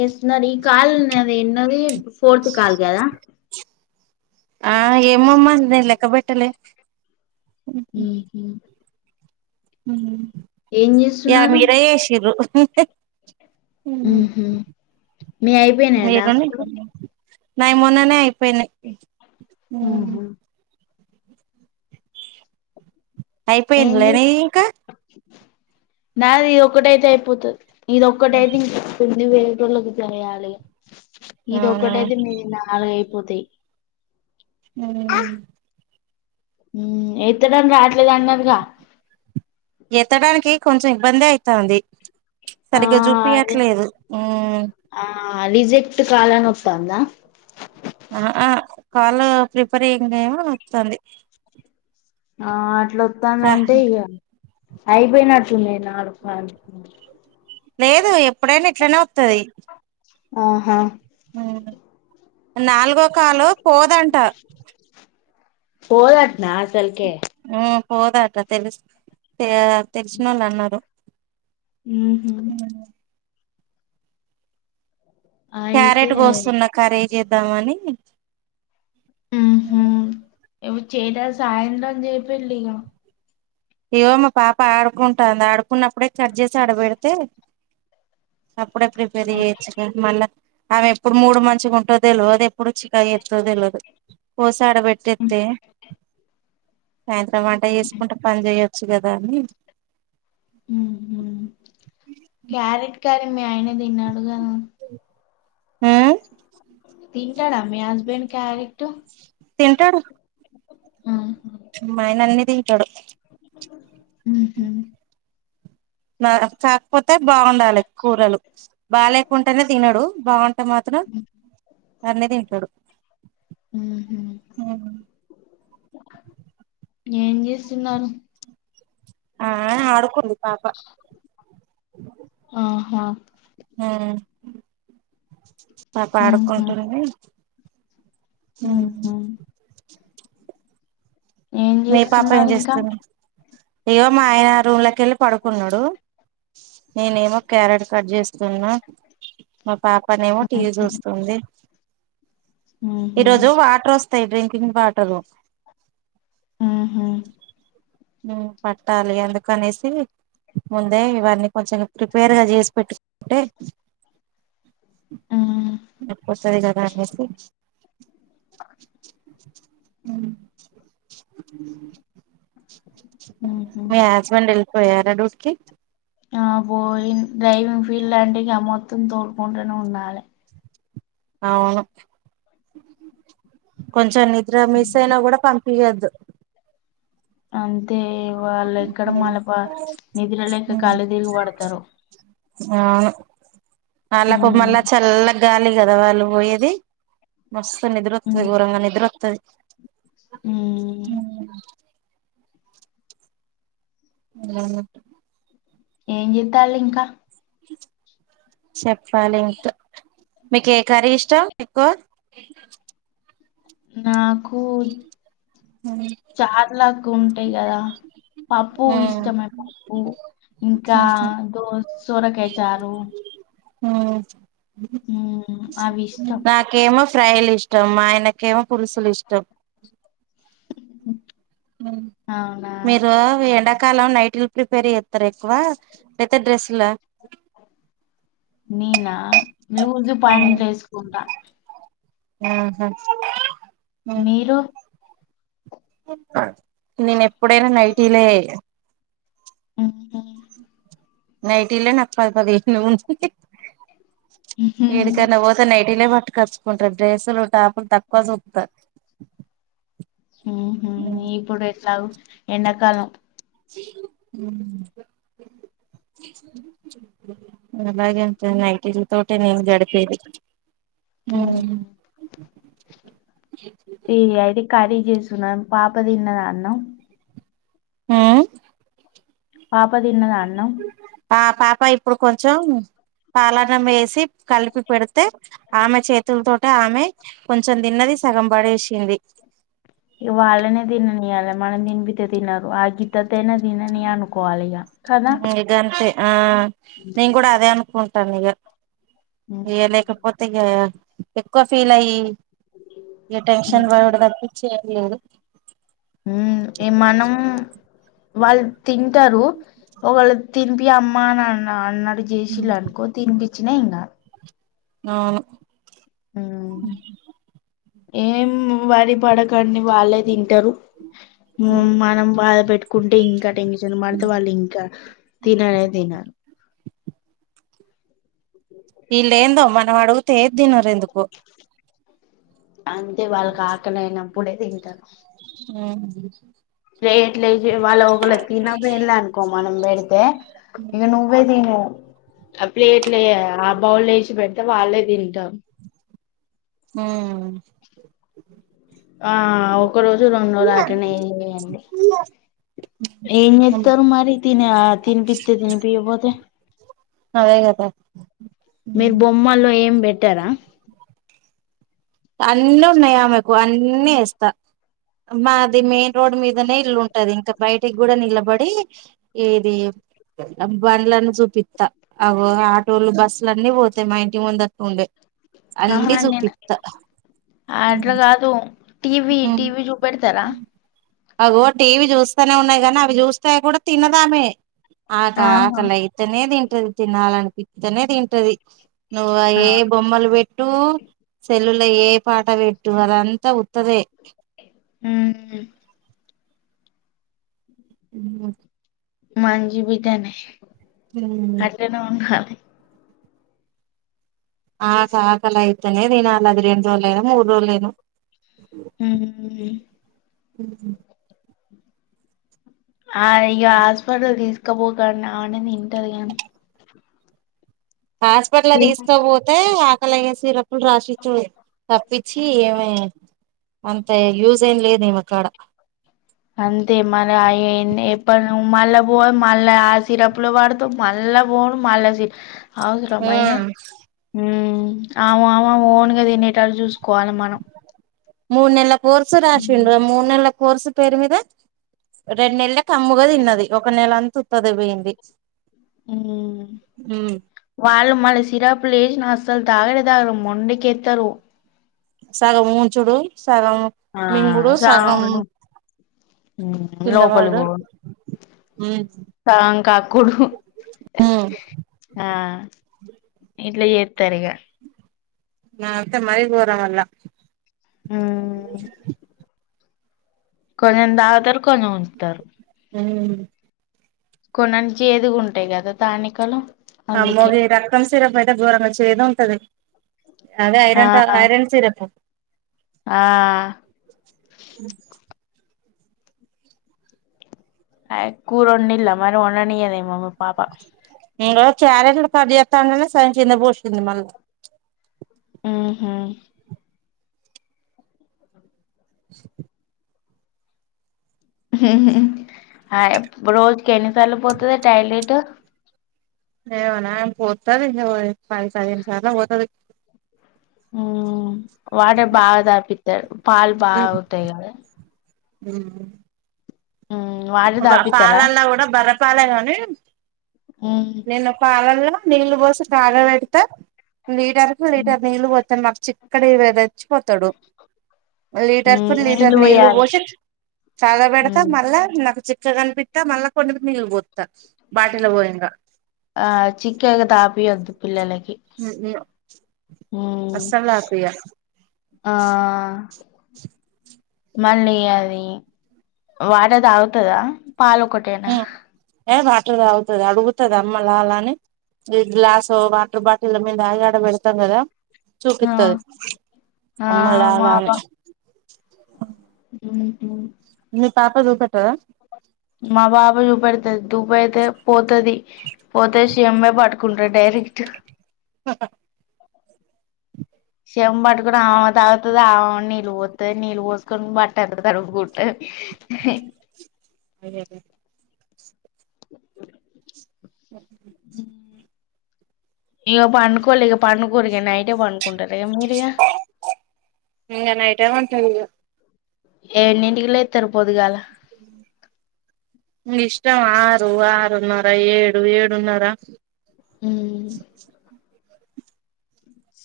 చేస్తున్నారు ఈ కాల్ అది ఎన్నది ఫోర్త్ కాల్ కదా ఆ ఏమమ్మ నేను లెక్క పెట్టలే హ హ యా చేస్తున్నారు మీరే చేసిర్రు అ మీ అయిపోయినా టాన్స్ నా ఏమొనానే అయిపోయినాయి ఆ ఏం అయిపోయిందిలేనే చేస్ ఇంకా నాది ఒకటైతే అయిపోతుంది ఇది ఒక్కటయితే ఏం చెస్తుంది వే వలోకి తెరాలి [unintelligible] ఇది అవునా ఒక్కటైతే మీది నాలుగు అయిపోతాయి హమ్ హమ్ ఏం తిన్నారు రాత్రి ఎత్తడానికి కొంచెం ఇబ్బంది అయితాంది ఆ సరిగ్గా అదే చూపియట్లేదు హ్మ్మ్ ఆ రిజెక్ట్ కాల్ అని వస్తుందా ఆ ఆ కాలు ప్రిపేర్ అయ్యంగా ఏమ వస్తుంది ఆ హా లోత్త దంతే ఇగ అయిపోయినట్టు ఉంది నా లేదు ఎప్పుడైనా ఇట్లనే వత్తది ఆహా హ్మ్మ్ నాల్గవ కాల్ లో పోదంట పోదాట్న అసలకి ఆమ్ పోదంట తెలుసు తెలిసిన వాళ్ళు అన్నారు ఉహూ అయితే క్యారెట్ కోస్తున్న కర్రీకి చేద్దామని ఆమ్ ఇ చేద సాయంత్రం చెప్యుండ్లి ఇగ ఏమో మా పాప ఆడుకుంటుంది ఆడుకున్నప్పుడే కట్ చేసి ఆడబెడితే అప్పుడే ప్రిపేర్ చేయొచ్చుగా మళ్ళా ఆమె ఎప్పుడు మూడు మంచిగుంటదో తెలవదు ఎప్పుడు చికాఎత్తదో తేల్వదు కోస్ తాడ పెట్టేత్తే అద [unintelligible] టమాటా చేసుకుంట పని చేయొచ్చు కదా అని హుహు. క్యారెట్ కర్రీ మీ ఆయనే తిన్న అలో ఊ తింటాడ మీ హస్బెండ్ క్యారెట్టు తింటడు. ఆ మా ఆయన అన్నీ తింటడు. ఊహు నచ్చక పోత్ అయితే బాగుండాలి కూరలు బాలేకుంటేనే తినడు బాగుంటే మాత్రం అన్ని తింటడు. ఆహా ఏమ్ చేస్తున్నారు. ఆఆ ఆడుకోందు ఆహా! ఊ అ పాప హుహు. ఆడుకుంటుంది. హుహు. అవున ఏం మీ పాప ఏం చేస్తున్నారు ఇంకా? చేస్తుంది. ఏవో మా ఆయన రూమ్లోకెళ్ళి పడుకున్నాడు నేనేమో క్యారెట్ కట్ చేస్తున్నా మా పాప పనేమో హుహు. టీవీ చూస్తుంది. హుహు. ఈరోజు వాటర్ వస్ త్తయి డ్రింకింగ్ వాటరు ఆహా ఉ పట్టాలి అందుకనేసి ముందే ఇవన్నీ కొంచెం ప్రిపేర్గా చేసి పెట్టుకుంటే హ్మ్. నొప్పివస్తది కదా అనేసి ఆ ఉ హుహు. మీ హస్బెండ్ ఎల్ పోయారా డ్యూటీకి ఆ పోయిన్ డ్రైవింగ్ ఫీల్డ్ అంటె మొత్తం తోలుకుంటనే ఉండాలె. అవును. కొంచెం నిద్ర మిస్ అయినా కూడా పంపి ఇయ్యద్దు. అవు అయితే వాళ్ళు ఎక్కడ మళ్ళ ప నిద్దుర లేక కళ్ళు తిరిగి పడతరో ఆహ అలాకు ఉమ్ మల్లా చల్ల గాలి కదా వాళ్ళు పోయేది బస్ నిద్రత్తది ఉమ్ గోరంగా నిద్రతుది ఉమ్ అ అ ఏం చెతాలి ఇంకా చెప్పాలి ఇంకా మీకు ఏ కర్రీ ఇష్టం ఎక్కువ నా నాకు చారులాకు ఉంటాయి కదా పప్పు ఉమ్ ఇష్టమే పప్పు ఇంకా దో సోరకాయ చారు. ఆ ఆ నాకేమస్ ఫ్రైలు ఇష్టం. మా ఆయనకేమో పులుసుులు ఇష్టం. ఆ మీరు ఏడా కాలం నైట్లు ప్రిపేర్ చేతారు ఎక్కువ లేతే డ్రెస్స్ ల నేనా లూజ పైని లేసుకుంటా ఊహా [unintelligible] మీరు నేను ఎప్పుడైనా నైటీలే ఉహు నైట్ ఇల్ న పది పది ఊహ్హ్హ్ ఉహు ఏడ కైనా పోత నైటీ లేపో ట్ కర్చుకుంటారు డ్రెస్సులు టాపులు తక్కువ చూతారు. ఊహ ఇపుడు ఎట్లాగూ ఎండాకాలం అలాగేలితే నైటీ తోటే నేను గడిపేది. ఊ ఉమ్ ఈ ఐడి కాళీ చేసున్నా పాప తిన్నదా అన్నం అ పాప తిన్నదా అన్నం ఆ పాప ఇప్పుడు కొంచెం పాలన్నం వేసి కలిపి పెడితే ఆమె చేతుల తోటే ఆమె కొంచెం తిన్నది సగం పడేసింది. ఇగ వాళ్ళనే దిన నీయాల మన తిన్ బితే తినరు ఆ గిత తనా తిన నియ్ అనుకోవాలియా ఇగ ఆ నేన్ కూడా అదే అనుకుంట్ టన్నిగా ఉమ్ ఏ లేకపోతే ఎక్కువ ఫీలయ్యి ఇగ టెన్షన్ బడుడు తప్పించి ఎమ్ లేదు. మ్ మనం వాళ్ళు తింటరు ఒకళు తినిపూ అమ్మ అని అన్న అన్నట్ జేషిలాన్ కో దీనికి తి జి చిన్నఇంగా ఆ ఉమ్ ఏం వరి పడకండి వాళ్ళే తింటరు మనం బాధ పెట్టుకుంటే ఇంకా టెన్షన్ పడితే వాళ్ళు ఇంకా తిననే తినరు. [inaudible] వీళ్ళ ఏందో మనం అడిగుతే ఏది తినరు ఎందుకో అంతే వాళ్ళక్ ఆకనైనా అప్పుడే తింటరు [inaudible] ప్లేట్ల ఏషి వాళ్ళ ఒకళ తినపేళ్ళనుకో మనం పెడితే ఇక నువ్వే తిను ఆ ప్లేట్లు ఆ బౌల్ లేేచి పెడితే వాళ్ళే తింటరూ. హ్మ్ ఆ ఒక రోజు రెండు రోజులు అట్లనే చేయనియాన్డి ఏం ఉమ్ చేస్తరు మరి తినే తినిప్పితే తినిపియకపోతే అదేగాద ఇట్టారా అన్ని ఉన్నాయామెకు అన్ని వేస్తా మాది మెయిన్ రోడ్ మీదనే ఇల్లు ఉంటది ఇంకా బయటికి కూడా నిలబడి ఇది బండ్లను చూపిస్త్త ఆటోలు బస్సులు అన్ని పోతాయి మా ఇంటి ముందుటీనుండే ఆహా నేను అన్నిజూపిత్త అట్లా కాదు టీవీ టీవీ చూపెడతారా అగో టీవీ చూస్తేనే ఉన్నాయ్ కానీ అవి చూస్తే కూడా తినది ఆమె ఆట ఆహా అకలైతనే నెన్ దానికి తినాలి అనిపిత్తేనే తింటది నువ్వు ఆ ఏ బొమ్మలు పెట్టు సెల్లులుయి ఏ పాటవేటువర్ అంత ఉత్తదే హ్మ్ హ్మ్ మంచి బిడ్డనే అంటే నొంక ఆ సాకలి అయితేనే తినాలే అది రెండు రోజులైనా మూడు రోజులైనా ఉమ్ ఉమ్ ఉహ్ హ్మ్మ్ ఆ ఇయ హాస్పిటల్ తీసుకపోతన అని తింటాలెన్ హాస్పిటల తీసుకోపోతే ఆ కోలయ సిరప్పులు రాసిచ్చి తప్పిచి ఏమి అంత యూజ్ ఏం లేదు ఈమెకాడ అంతే మరి అయ్ ఎన్ ఎతనవ్ మల్ల పోయ్ మల్ల సిరప్పులు వాడ్తావ్ మల్ల పోవుడు మల్ల సిర్ అవసరమా ఇగ ఉమ్ అవ్అమే ఓన్ గా తినేతటు చూస్ మూడునెల్ల కోర్సు రాసిండు మూడునెల కోర్సు పేరు మీద రెండునెల్లె కమ్ముగా తిన్నది. ఒక నెలంతా ఉత్తదే పోయింది. ఉమ్ వాళ్ళు‌ మళ్లీ సిరప్లు వేసి నా అసల్ తాగే విధానం మొండిచేత్తారు సగం ఉంచుడు సగం ఆ మింగుడు సగం సగంను ఉమ్ కింద పడుడు లోపలికిపోవుడు సగం కక్కుడు హా ఇట్ల చేతర్ ఇగ నద్ అత్తే మరి గోరమమ్మ మ్మ్ కొంచెం తాగుతారు కొంచెం ఉంచుతారు హ్మ్ కొనొన్ని చేదుగుంటాయ్ కదా తనికలు అమ్మో గి రక్తం సిరప్ అయితే ఘోరంగా చేదు ఉంటది అదే ఆ ఐరన్ టా‌ ఐరన్ సిరప్పు ఆ అ కూరొండిల్లా మరి ఓండనీయదేమో మీ పాప ఇంగో క్యారెట్లు కట్ చేస్తాంటేనే సగం కిందపోసింది మళ్ళా హ్మ్ హు హుహు ఆ రోజుకు ఎన్నిసార్లుపోతది టాయిలెటు. ఈమెనా పొత్తాది ఓ పది పదిహేను సార్లో పొత్తది. హ్మ్ వాటర్ బాగా దాప్పితారు. పాల్ బాగొత్తాయ్ గా. హ్మ్ వాటర్ అద తాపిత్తారా పాలల్లో కూడా బర్రపాలే కాని మ్మ్. నేను పాలల్లో నీళ్లుబోసి తాగబెడితే లీటర్కి లీటర్ నీళ్లు పోతానా చిక్కడివే తెచ్చిపోతాడు లీటర్ కు మ్మ్. లీటర్ నీళ్ళు పోయాలి నీళ్ళుబోసి కాగా పెడతా మ్మ్. మళ్ళా నక్. చిక్కగానిపిత్తే మళ్ళా కొద్దిగా నీళ్ళు పొత్తా బాటిలో పోయనిగా. ఆ చిక్కగ తాపియొద్దు పిల్లలకి. హు హ్మ్ మ్మ్. అస్సల్థాపిగా ఆ. మళ్ళీ అది వాట తాగుతదా. పలొక్కటేనా. టుతగుతది అడుగుతది అమ్మలా అలా అని ఈ గ్లాస్ వాటర్ బాటిల్ మేం దాగి ఆడాపెడతాం గదా. ఆ చూపిత్తది ఆ అమ్మలలా అని హు హ్మ్ మీ పాప జూపెట్టదా. మా బాపజుపెడ్తాదీ దువ్వైతే పోత్. ఇత్యాది పొదేశ్. ఎమ్మైపడ్కుండ్రు డైరెక్టు. ఆహా చెమ్మ్ పట్టుకుని ఆ తాగతది ఆమని నీళ్ళు పొత్తది నీళ్ళు పోసుకొని బట్టంత తడుగుకుంటది. [unintelligible] హు హా. ఇగా పండుకోలే ఇగ పాన్. గురిగే నైటేపోనుకుంటలే మీరిగా. ఇంగ నైట్ ఏమో ఉంటది ఇగ ఎన్నింటికిలేత్తారు పొద్దుగాల. నిష్టం ఆరు ఆరున్నర ఏడు ఏడున్నర. ఉమ్.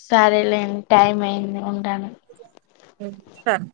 సరేలేండి టైం అయింది ఉంటాను. హు సరే.